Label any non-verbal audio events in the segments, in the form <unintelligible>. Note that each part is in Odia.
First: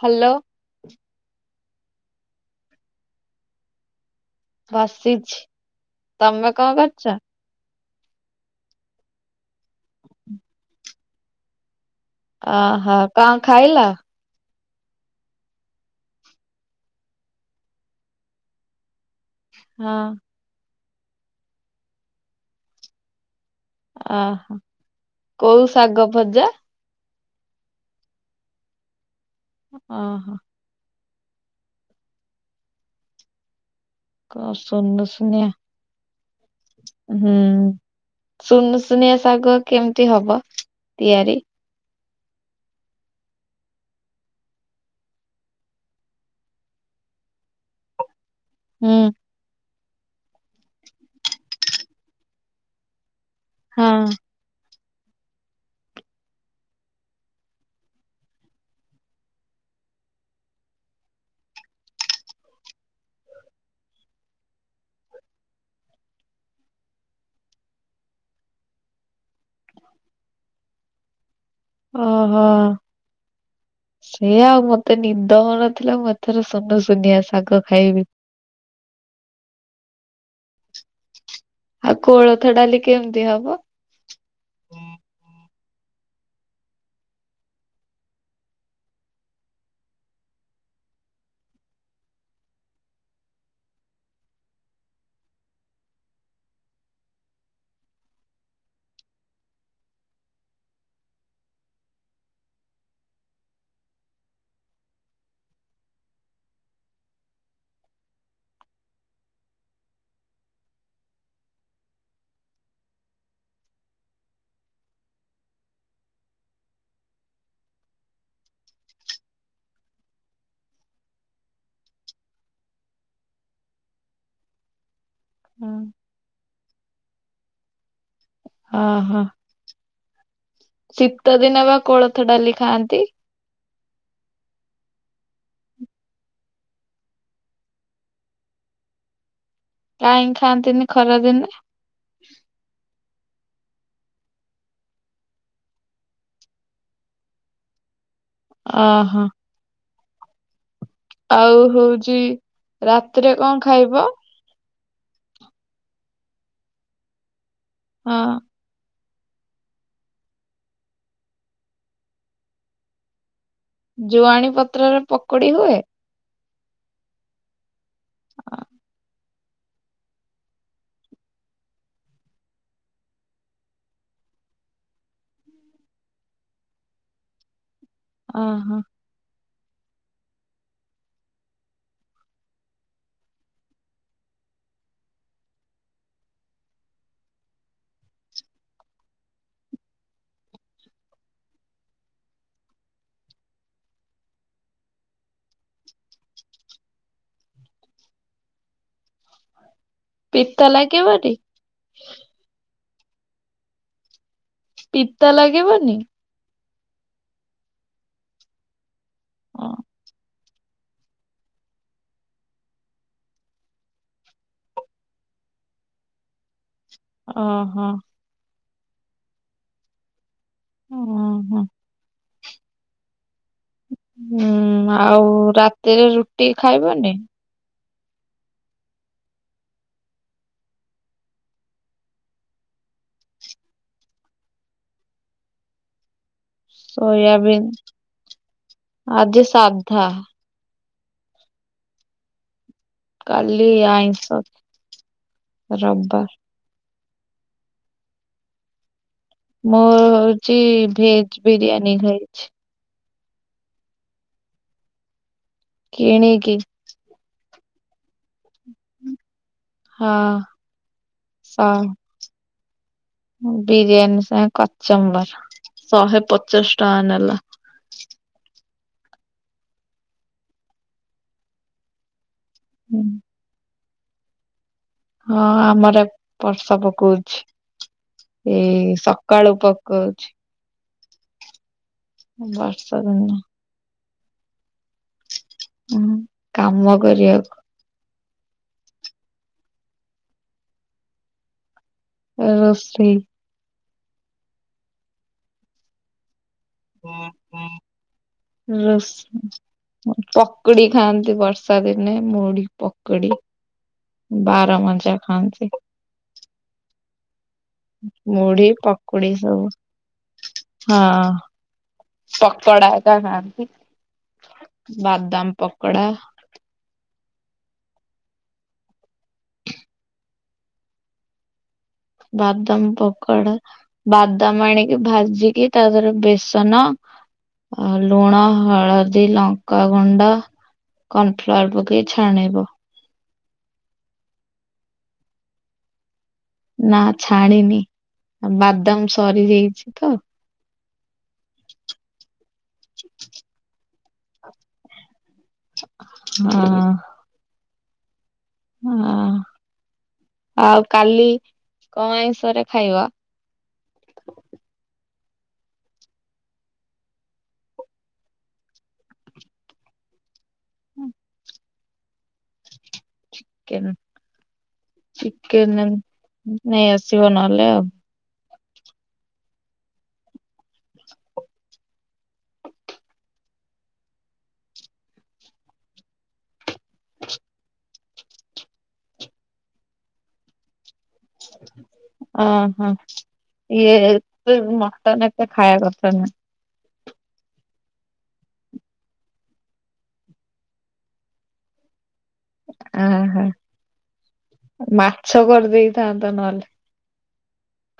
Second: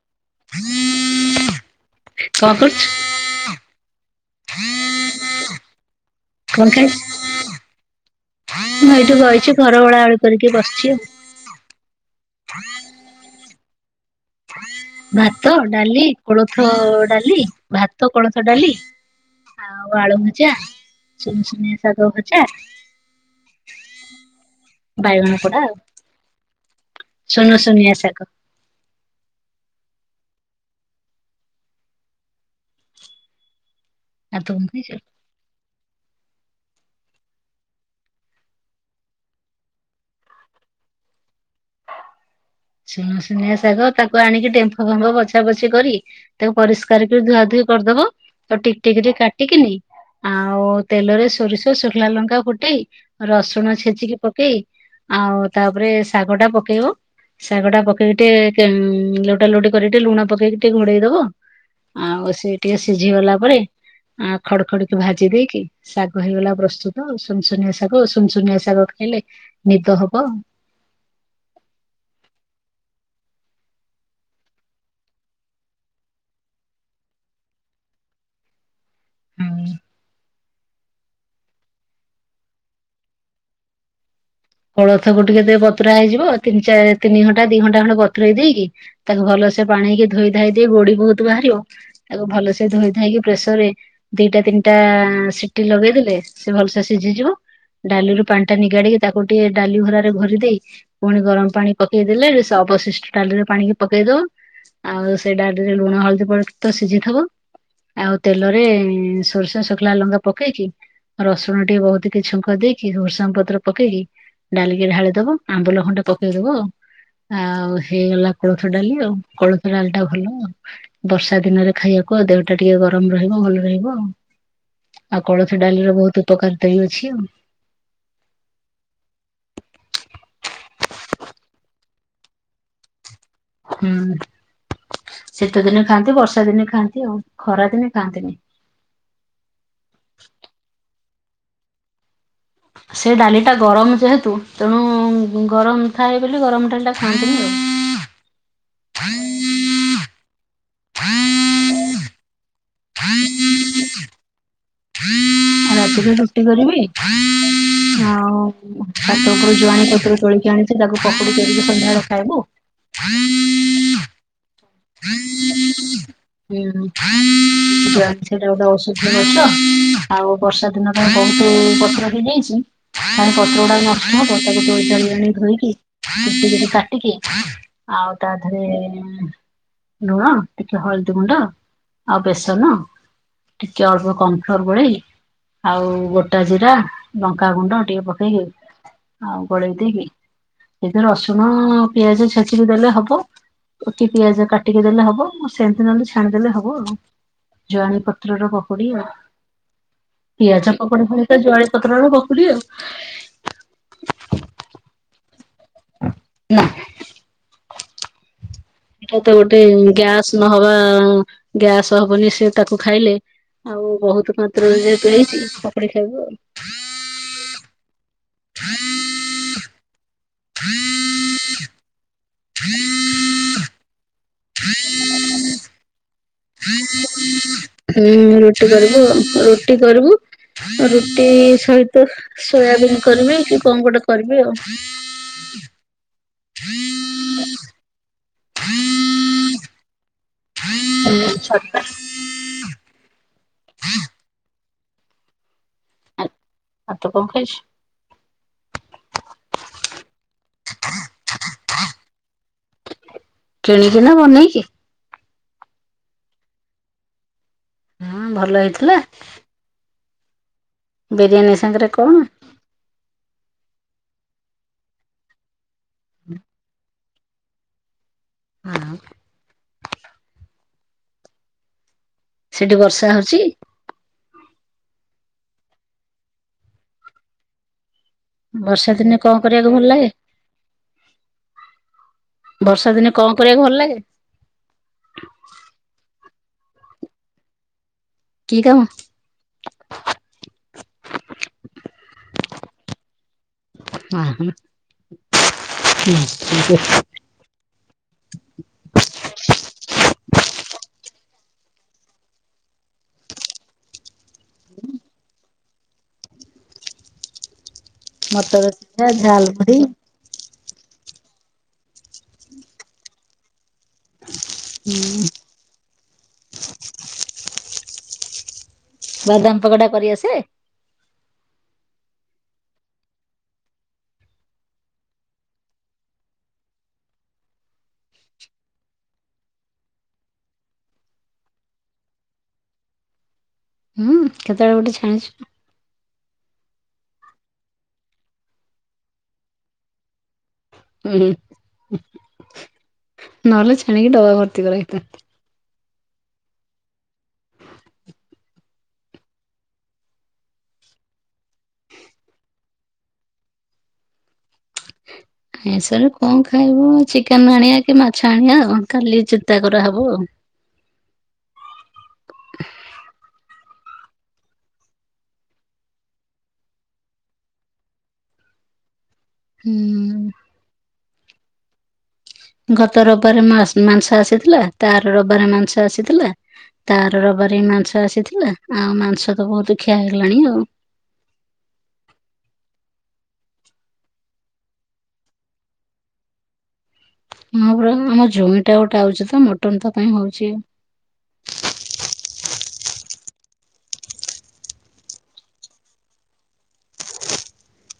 ହ୍ୟାଲୋ। କଣ କରଚୁ? ବସିଛି। ତମେ କଣ ମୁଁଁ କରୁଛ? ଏଇଠି ବଇଚି, ଘର ଓଳାଓଳି କରିକି ବସିଚି ଆଉ। ଅହୋ, କଣ ଖାଇଲ? ଭାତ, ଡାଲି, କୋଳଥ ଡାଲି, ଭାତ କୋଳଥ ଡାଲି ଆଉ, ହଁ ଆଳୁ ଭଜା, ସୁନୁସୁନିଆ ଶାଗ ଭଜା ଅହ ବାଇଗଣ କୋଉ ଶାଗ ଭଜା? ସୁନୁସୁନିଆ ଶାଗ। ଅହ। ଆଉ ତୁ କ କଣ ଖାଇଛୁ? ସୁନୁସୁନିଆ ହୁଁ। ସୁନୁସୁନିଆ ଶାଗ କେମିତି ହବ ତିଆରି? ସୁନୁସୁନିଆ ଶାଗ, ତାକୁ ଆଣିକି ଡେମ୍ଫ ଫେମ୍ଫ ବଛା ବଛି କରି ତାକୁ ପରିଷ୍କାର କରି ଧୁଆ ଧୁଇ କରିଦବ, ତ ଟିକ୍ ହୁଁ ଟିକ୍ କା କାଟିକିନି ଆଉ ତେଲରେ ସୋରିଷ, ଶୁଖିଲା ଲଙ୍କା ଫୁଟେଇ, ରସୁଣ ହଁ ଛେଚିକି ପ ପକେଇ, ଆଉ ତାପରେ ଶାଗ ଟା ପକେଇବ ଶାଗ ଟା ପକେଇକି, ଟିକେ ଲଟା ଲୋଟି କରିକି, ଟିକେ ଲୁଣ ପକେଇକି, ଟିକେ ଘୋଡେଇ ଦବ। ଆଉ, ସେ ଟିକେ ସିଝି ଗଲା ପରେ ଖଡ ଖଡକି ଭାଜି ଦେଇକି ଶାଗ ହେଇଗଲା ପ୍ରସ୍ତୁତ। ସୁନୁସୁନିଆ ଶାଗ, ସୁନୁସୁନିଆ ଶାଗ ଖାଇଲେ ନିଦ ହବ। ଓହୋ। ସେଇଆ ଆଉ, ମତେ ନିଦ ହୋଉନଥିଲା, ମୁଁ ଏଥର ସୁନୁସୁନିଆ ଶାଗ ଖାଇବି। ହୁଁ। ଆଉ, କୋଳଥ ଡାଲି କେମିତି ହବ? କୋଳଥକୁ ଟିକେ ଦେ ବତୁରା ହେଇଯିବ, ତିିନି, ଚା ତିନି ଘଣ୍ଟା, ଦି ଘଣ୍ଟା, ବତୁରେଇ ଦେଇକି ତାକୁ ଭଲସେ ପାଣି ରେ ଧୋଇ, ଧାଇ ଦେଇ ଗୋଡି ବହୁତ ବାହାରିବ। ତାକୁ ଭଲସେ ଧୋଇ ଧାଇ କି ପ୍ରେସର ରେ ଦିଟା, ତିନିଟା, ସିଟି ଲଗେଇଦଲେ ସେ ଭଲସେ ସିଜିଯିବ। ଡାଲିରୁ ପାଣି ଟା ନିଗାଡିକି, ତାକୁ ଟିକେ ଡାଲି ଭରାରେ ଘୋରି ଦେଇ ଫୁଣି ଗରମ ପାଣି ପକେଇଦେଲେ, ସେ ଅବଶିଷ୍ଟ ଡାଲିରେ ପାଣିିକି ପକେଇଦବ। ଆଉ, ସେଇ ଡାଲିରେ ଲୁଣ, ହଳଦୀ ପ ତ ସିଜିଥିବ। ଆଉ, ତେଲରେ ସୋରିଷ ଶୁଖିଲା ଲଙ୍କା ପକେଇକି ରସୁଣ ଟିକେ ବହୁତ କି ଛୁଙ୍କ ଦେଇକି, ଭୁର୍ସଙ୍ଗ ପତ୍ର ପକେଇକି ଡାଲିକି ଢାଳିଦବ, ଆମ୍ବୁଲ ଖଣ୍ଡେ ପକେଇଦବ ଆଉ। ଆଉ ହେଇଗଲା କୋଳଥ ଡାଲି ଆଉ। କୋଳଥ ଡାଲି ଟା ଭଲ ଆଉ। ବର୍ଷା ଦିନରେ ଖାଇବାକୁ ଆଉ, ଦେହଟା ଟିକେ ଗରମ ରହିବ ଭଲ ରହିବ ଆଉ। ଆଉ କୋଳଥ ଡାଲିରେ ବହୁତ ଉପକାର ଦହି ଅଛି ଆଉ। ଅହ ଶୀତ ଦିନ ବା କୋଳଥ ଡାଲି ଖାଆନ୍ତି? ହୁଁ, ଶୀତ ଦିନେ ଖାଆନ୍ତି, ବର୍ଷା ଦିନେ ଖାଆନ୍ତି, ଆଉ ଖରା ଦିନେ ଖାଆନ୍ତିନି। କାହିଁକି ଖାଆନ୍ତିନି ଖରା ଦିନେ? ସେ ଡାଲିଟା ଗରମ ଯେହେତୁ, ତେଣୁ ଗରମ ଥାଏ ବୋଲି ଗରମ ଡାଲିଟା ଖାଆନ୍ତିନି ଆଉ। ଅହ। ହଁ ଆଉ ହଉଛି, ରାତିରେ କଣ ଖାଇବ? ରାତିରେ ରୁଟି କରିବି। ହଁ ଆଉ ହାତ ଉପରୁ ଜୁଆଣି ପତରୁ ତୋଳିକି ଆଣିଛି ତାକୁ ପକୁଡି କରିକି ସନ୍ଧ୍ୟା ବେଳେ ଖାଇବୁ ହୁଁ <unintelligible> ଜୁଆଣି ପତ୍ରରେ ପକୋଡି ହୁଏ। ହୁଁ ସେ ଔଷଧ <unintelligible> ଛ ଆଉ ବର୍ଷା ଦିନ କ ବହୁତ ପଛର ହେଇଯାଇଛି କଣ ପତ୍ର ଗୁଡାକ ନଷ୍ଟ ହବ ତାକୁ <unintelligible> ଧୋଇକି କାଟିକି ଆଉ ତା ଧେରେ ଓହୋ ଲୁଣ ଟିକେ ହଳଦୀ ଗୁଣ୍ଡ ଆଉ ବେସନ ଟିକେ ଅଳ୍ପ କମ୍ଫୋର ଭ ଆଉ ଗୋଟା ଜିରା ଲଙ୍କାଗୁଣ୍ଡ ଟିକେ ପକେଇକି ଆଉ ଗୋଳେଇ ଦେଇକି ଏବେ ରସୁଣ ପିଆଜ ଛେଚିକି ଦେଲେ ହବ ପିଆଜ କାଟିକି ଦେଲେ ହବ ମୁ ସେମିତି ନହଲେ ଛାଣିଦେଲେ ହବ ଆଉ ଜୁଆଣି ପତ୍ରର ପକୋଡି ଆଉ ପିତା ପିଆଜ ପକୋଡି ଭଳି ଲାଗିବନି ତ ଯୁ ପତରାଣ <unintelligible> ଆଉ ପିତା ଲାଗିବନି ନା ଏଇଟା ତ ଗୋଟେ ଓହୋ ଗ୍ୟାସ୍ ନହବା ଗ୍ୟାସ ହବନି ସେ ତାକୁ ଖାଇଲେ ଆଉ ବହୁତ ମାତ୍ର ଯ <unintelligible> ଛି ପକୁଡି ଖାଇବାକୁ ଆଉ ଓହୋ ହଁଁ <unintelligible> ହୁଁ ହ <unintelligible> ହୁଁ ଆଉ ରାତିରେ ରୁ ହୁଁ ରୁଟି କରିବୁ ରୁଟି କରିବୁ ରୁଟି ସହିତ ସୋୟାବିନ୍ କରିବି କି କଣ ଗୋଟେ କରିବି ଆଉ ହୁଁ ସୋୟାବିନ ଆଜି ସାଧା ଉ ଛତା କାଲି ଆଇଁଷ ରବାର ଆଉ ତ କଣ ଖାଇଛ? ମୁ ହଉଛି ଭେଜେ ବିରିୟାନୀ ଖାଇଛି। କିଣିକି ନା ବନେଇକି? କିଣିକି ହଁ ଭଲ ହେଇଥିଲା। ହଁ ସ ବିରିୟାନୀ ସାଙ୍ଗରେ କଣ? ବିରିୟାନୀ ସାଙ୍ଗେ କଚମ୍ବର ଶହେ ପଚାଶ ଟଙ୍କା ନେଲା ହଁ ସେଠି ହୁଁ। ବର୍ଷା ହଉଛି? ହଁ ଆମର ବର୍ଷା ପକଉଛି। ବର୍ଷା ଏଇ ଦିନେ କଣ ସକାଳୁ କରିବାକୁ ଭଲ ଲାଗେ? ପକାଉଛି ବର୍ଷା ବର୍ଷ ଦିନେ କଣ ଦିନ କରିବାକୁ ଭଲ ଲାଗେ? ହୁଁ କାମ କରିବାକୁ କି କାମ? ରୋଷେଇ ହ ହ <unintelligible> ରସ୍ ପକୁଡି ଖାଆନ୍ତି ବର୍ଷା ଦିନେ ମୁଢ ପକୁଡି ବାର ମଜା ଖାନ୍ତି ମଟର ମୁଢି ସିଝା, ପକୁଡି ଝାଲ ସବୁ। ମୁଢି, ହଁ ପକଡା କା ଖାନ୍ତି। ବାଦାମ ପକୋଡା। ବାଦାମ ପକଡା କରିଆସେ। ବାଦାମ ପକଡା। ବାଦାମ ଆଣିକି ଭାଜିକି ତା ଦେହରେ ବେସନ। ଆ ଲୁଣ ହଳଦୀ ଲଙ୍କାଗୁଣ୍ଡା। କର୍ଣଫ୍ଲୱାର ପକେଇ ଛାଣିବ। ହଁ କେତେବେଳେ ଗୋଟେ ଛାଣିଛୁ। ନା ଛାଣିନି ବାଦାମ ସରି ଯାଇଛି ତ। ହୁଁ ନହଲେ ଛାଣିକି ଡବା ଭର୍ତି କରା ହେଇଥନ୍ତା ହଁ ହଁ। ହଁ ଆଉ କାଲି କଣ ଆଇଁଷରେ ଖାଇବା। ଏସରେ କଣ ଖାଇବ ଚିକେନ ଆଣିବା କି ମାଛ ଆଣିବା କ କାଲି ଚିନ୍ତା କରାହେବ ଆଉ। ହୁଁ। <unintelligible> ଚିକେନ ଚିକେନ ନେଇ ଆସିବ ନହେଲେ ଆଉ। ହୁଁ। ଗତ ରବାରେ ମାଂସ ଆସିଥିଲା ତାର ରବିବାରେ ମାଂସ ଆସିଥିଲା। ତାର ରବାର ମାଂସ ଆସିଥିଲା ଆଉ ମାଂସ ତ ବହୁତ ଖିଆ ହେଇଗଲାଣି ଆଉ। ଓ ହୋ। ଇଏ ମଟନ୍ ଏତେ ଖାଇବା କଥା ନୁହେଁ। ହଁ ପୁରା ଆମ ଜୋଇଁ ଗୋଟେ ଆଉଛି ତ ମଟନ୍ ତା ପାଇଁ ହଉଛି। ଅହୋ ମାଛ କରିଦେଇଥାନ୍ତ ନହେଲେ।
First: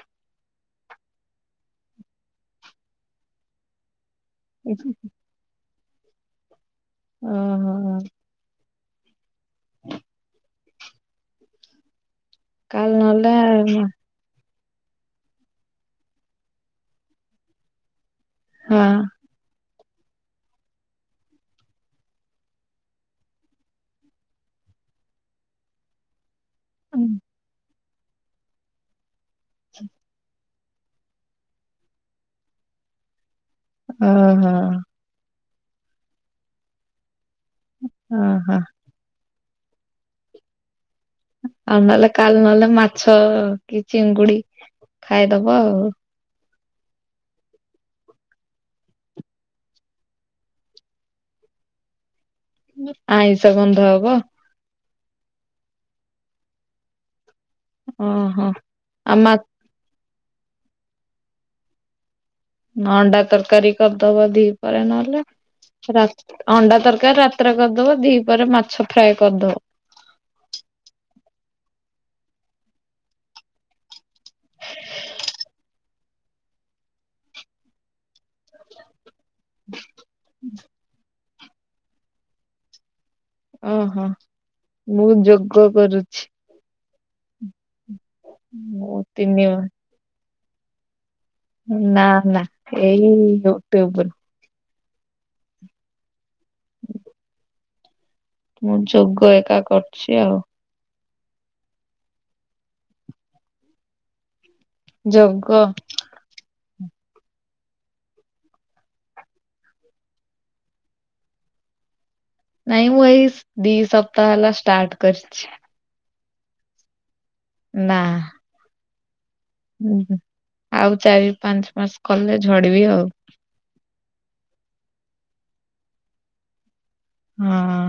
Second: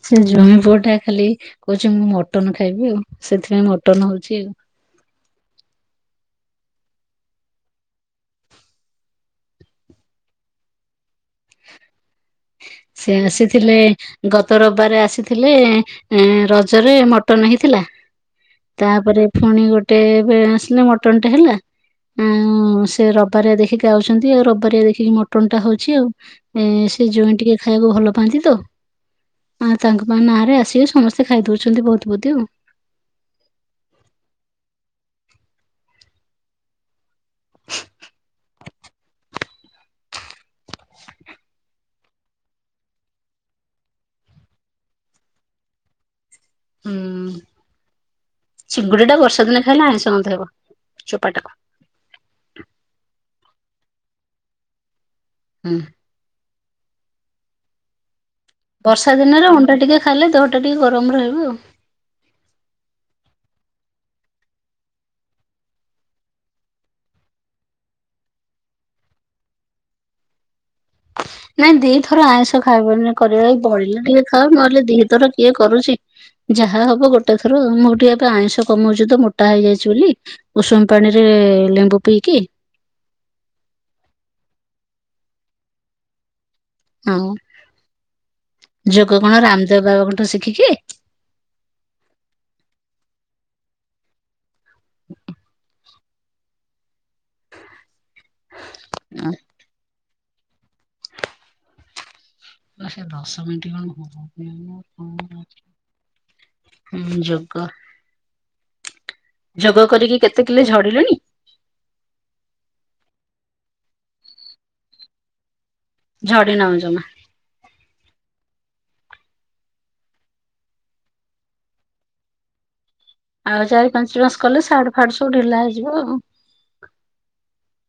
ସେ ଜ୍ୱାଇଁପୁଅ ଟା ଖାଲି କହୁଛି ମୁଁ ମଟନ ଖାଇବି ଆଉ ସେଥିପାଇଁ ମଟନ ହଉଛି ଆଉ। ଆଛା ଓଁ ହୋ ହ। ହଁ। କାଲି ସେ ନହେଲେ ଆସିଥିଲେ। ଗତ ରବିବାର ଆସିଥିଲେ ରଜରେ ମଟନ ହେଇଥିଲା। ହଁ ତାପରେ ପୁଣି ଗୋଟେ ଆସିଲେ ମଟନ ଟେ ହେଲା। ଆଉ ସେ ରବାରିଆ ଦେଖିକି ଆଉଛନ୍ତି ଆଉ ରବାରିଆ ଦେଖିକି ମଟନ ଟା ହଉଛି ଆଉ। ଏ ସେ ଜଇଁ ଟିକେ ଖାଇବାକୁ ଭଲ ପାଆନ୍ତି ତ ଆ ତାଙ୍କ ପାଇଁ ନାଁରେ ଆସିବେ ସମସ୍ତେ ସେ ଖାଇ ଦଉଛନ୍ତି ବହୁତ ବହୁତ ଆଉ। ଓହ ଓହ ଆଉ ନହେଲେ କାଲି ନହେଲେ ମାଛ କି ଚିଙ୍ଗୁଡି ଖାଇଦବ ଆଉ। ହୁଁ ଚିଙ୍ଗୁଡି ଟା ବର୍ଷା ଦିନେ ଖାଇଲେ ଆଇଁଷ ଗନ୍ଧ ହେବ ଚୋପାଟାକୁ। ଆଇଷ ଗନ୍ଧ ହବ। ହୁଁ। ଓ ହୋ। ବର୍ଷା ଦିନରେ ଅଣ୍ଡା ଟିକେ ଖାଇଲେ ଦେହଟା ଟିକେ ଗରମ ରହିବ ଆଉ। ଅଣ୍ଡା ତରକାରୀ କରିଦବା ଦିପହରେ ନହେଲେ। ଅଣ୍ଡା ତରକାରି ରାତିରେ କରିଦବ ଦି ପରେ ମାଛ ଫ୍ରାଏ କରିଦେବ। ନାଇଁ ଦିଥର ଆଇଁଷ ଖାଇବୁନି କରିବା ବଳିଲା ଟିକେ ଖାଇ ନହେଲେ ଦିଥର କିଏ କରୁଛି। ଯାହା ହବ ଗୋଟେ ଥର ମୁଁ ଟିକେ ଏବେ ଆଇଁଷ କମଉଛି ତ ମୋଟା ହେଇଯାଇଛି ବୋଲି ଉଷୁମ ପାଣି। ରେ ଲେମ୍ବୁ ପିଇକି। ଓହୋ ମୁଁ ଯୋଗ କରୁଛି। ହଁ ମୁଁ ଯୋଗ କଣ ତିନି ରାମଦେବ ବାବାଙ୍କଠୁ ଶିଖିକି। ନା ନା ଏଇ ୟୁଟ୍ୟୁବ ରୁ। ମୁଁ ଯୋଗ ଏକା କରଛି ଆଉ। <unintelligible> ଯୋଗ। ହୁଁ ଯୋଗ। ଯୋଗ କରିକି କେତେ କିଲ ଝଡିଲେଣି। ନାଇଁ ମୁଁ ଏଇ ସ୍ ଦି ସପ୍ତାହ ହେଲା ଷ୍ଟାର୍ଟ କରିଛି। ଝଡି ନଉ ଜମା। ନା। ଉଁ ହୁଁ ଆଉ ଚାରି ପାଞ୍ଚ ମାସ କଲେ ଝଡିବି ଆଉ। ଆଉ ଚାରି ପାଞ୍ଚ ମାସ କଲେ ସାଟ୍ ଫାଟ ସବୁ ଢିଲା ହେଇଯିବ ଆଉ। ହୁଁ।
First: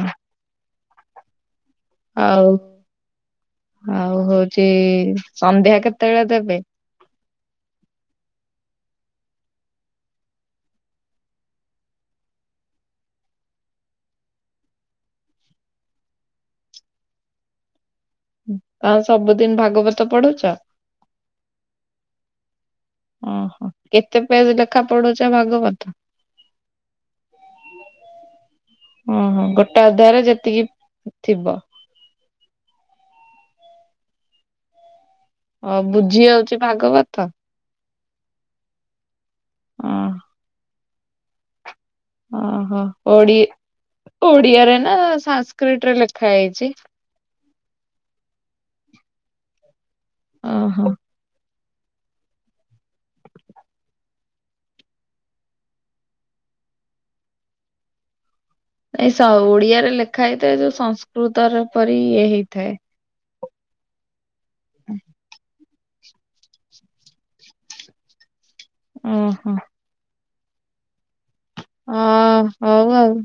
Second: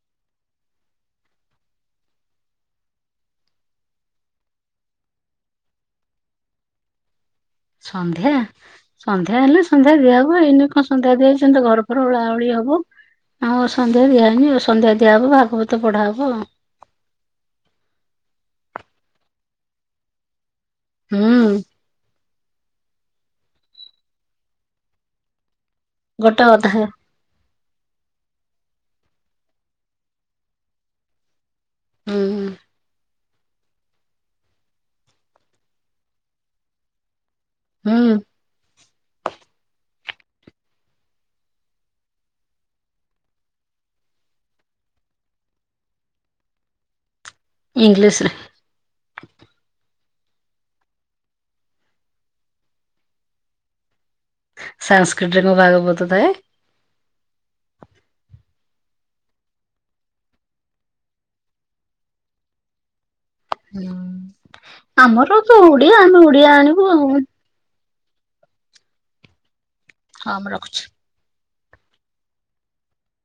ଆଉ ଆଉ ହଉଛି ସନ୍ଧ୍ୟା କେତେ ବେଳେ ଦେବେ। ସନ୍ଧ୍ୟା। ସନ୍ଧ୍ୟା ହେଲେ ସନ୍ଧ୍ୟା ଦିଆହୁଏ ଏଇନି କଁ ସନ୍ଧ୍ୟା ଦିଆଇ ଯିବ ଘର ଫର ଓଳା ଓଳି ହବ। ଆଉ ସନ୍ଧ୍ୟା ଦିଆହଇନି ଆଉ ସନ୍ଧ୍ୟା ଦିଆହବ ଭାଗବତ ପଢା ହବ ଆଉ। ଆଉ ସବୁଦିନ ଭାଗବତ ପଢୁଛ। ହୁଁ। ଓହୋ କେତେ ପେଜ ଲେଖା ପଢୁଛ ଭାଗବତ। ଗୋଟେ ଅଧ୍ୟାୟ। ଓହୋ ଗୋଟେ ଅଧ୍ୟାୟ ରେ ଯେତିକି ଥିବ। ଉଁ ହୁଁ। ଆଉ ବୁଝି ଯାଉଛି ଭାଗବତ। ହୁଁ। ଅ ଓହୋ ଓଡି ଓଡିଆ ରେ ନା ସାଂସ୍କ୍ରିଟ୍ ରେ ଲେଖା ହେଇଛି। ଇଂଲିଶ୍ ରେ। ଅ ହ। ସାଂସର୍କିଟ ରେ କଁ ଭାଗବତ ଥାଏ। ନାଇଁ ସ ଓଡିଆ ରେ ଲେଖା ହେଇଥାଏ ଯୋଉ ସଂସ୍କୃତର ପରି ଇଏ ହେଇଥାଏ। ହୁଁ ଆମର ତ ଓଡିଆ ଆମେ ଓଡିଆ ଆଣିବୁ ଆଉ। ଉଁ ହୁଁ। ହଁ ମୁଁ ରଖୁଛି। ହଁ ହଉ ଆଉ।